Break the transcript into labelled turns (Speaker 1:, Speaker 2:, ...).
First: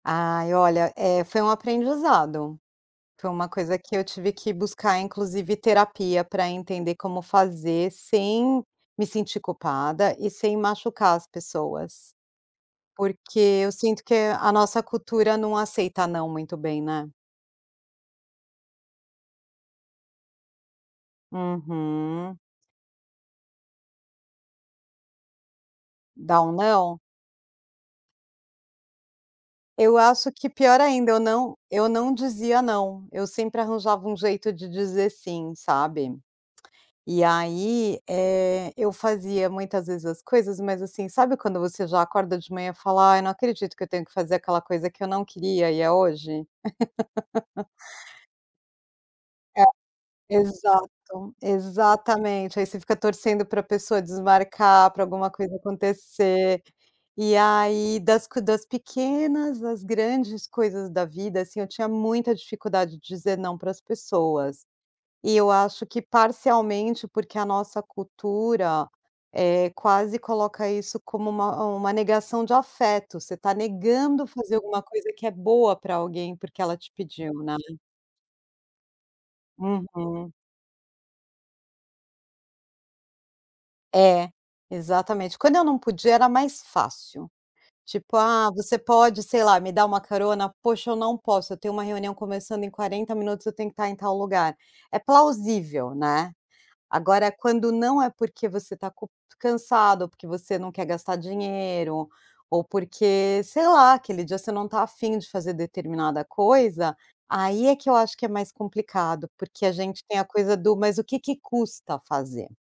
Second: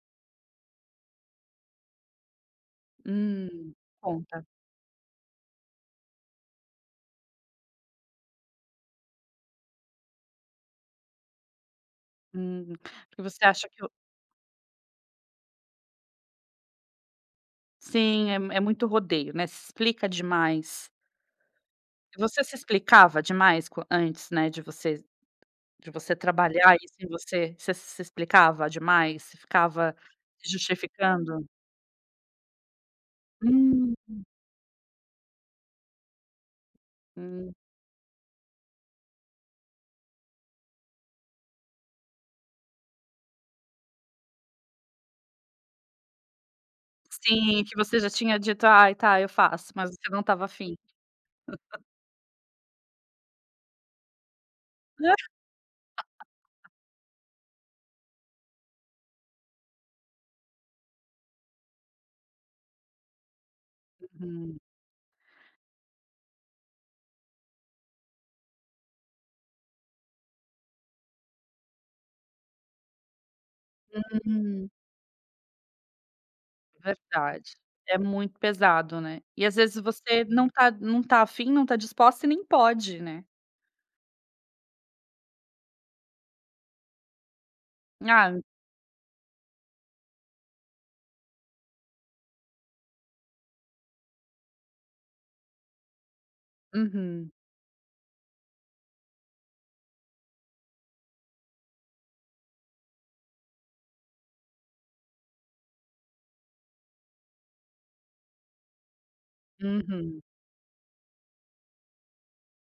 Speaker 1: Ai olha, eh, foi um aprendizado. Foi uma
Speaker 2: Hum,
Speaker 1: coisa que eu tive
Speaker 2: conta.
Speaker 1: que buscar inclusive terapia pra entender como fazer sem me sentir culpada e sem machucar as pessoas.
Speaker 2: Hum
Speaker 1: Porque
Speaker 2: você acha
Speaker 1: eu
Speaker 2: que o
Speaker 1: sinto que a nossa cultura não aceita não muito bem, né?
Speaker 2: Sim, é m é muito rodeio, né? Se explica demais.
Speaker 1: Uhum.
Speaker 2: Você se explicava demais co antes, né, de vocês de você
Speaker 1: Dá um
Speaker 2: trabalhar isso
Speaker 1: não?
Speaker 2: em você? Você se se explicava demais? Você ficava
Speaker 1: Eu acho que
Speaker 2: se
Speaker 1: pior ainda eu
Speaker 2: justificando?
Speaker 1: não eu não dizia não, eu sempre
Speaker 2: Hum.
Speaker 1: arranjava um jeito de dizer sim, sabe? E
Speaker 2: Hum.
Speaker 1: aí, eh, eu fazia muitas vezes as coisas mas, assim, sabe, quando você já acorda de manhã fala: "Ai não acredito que eu tenho que fazer aquela coisa que eu não queria e é hoje?"
Speaker 2: Sim, que você já tinha dito: "Ai tá, eu
Speaker 1: É,
Speaker 2: faço." Mas você não estava a fim.
Speaker 1: exato, exatamente aí você fica torcendo pra pessoa desmarcar pra alguma coisa acontecer, e aí das das pequenas às grandes coisas da vida, assim, eu tinha muita dificuldade de dizer não pras
Speaker 2: Uhum.
Speaker 1: pessoas. E eu acho que parcialmente porque a nossa cultura, eh, quase coloca isso como uma uma negação de afeto, você está negando fazer
Speaker 2: Hum.
Speaker 1: alguma coisa que é boa pra alguém porque ela te pediu,
Speaker 2: Verdade,
Speaker 1: né.
Speaker 2: é muito pesado, né? E às vezes você
Speaker 1: Uhum.
Speaker 2: não tá não tá a fim, não tá disposta e nem pode, né?
Speaker 1: É, exatamente, quando eu não podia era mais fácil. Tipo:
Speaker 2: Ah.
Speaker 1: "Ah, você pode sei lá me dar uma carona? Poxa eu não posso, eu tenho uma reunião começando em 40 minutos eu tenho que tá em tal lugar." É plausível, né? Agora
Speaker 2: Uhum.
Speaker 1: quando não é porque você está culp cansado, ou porque você não quer gastar dinheiro, ou porque sei lá, aquele dia você não tá a fim de fazer determinada coisa, aí é que eu acho que é mais complicado, porque a gente tem
Speaker 2: Uhum.
Speaker 1: a coisa do "Mas o que que custa fazer?"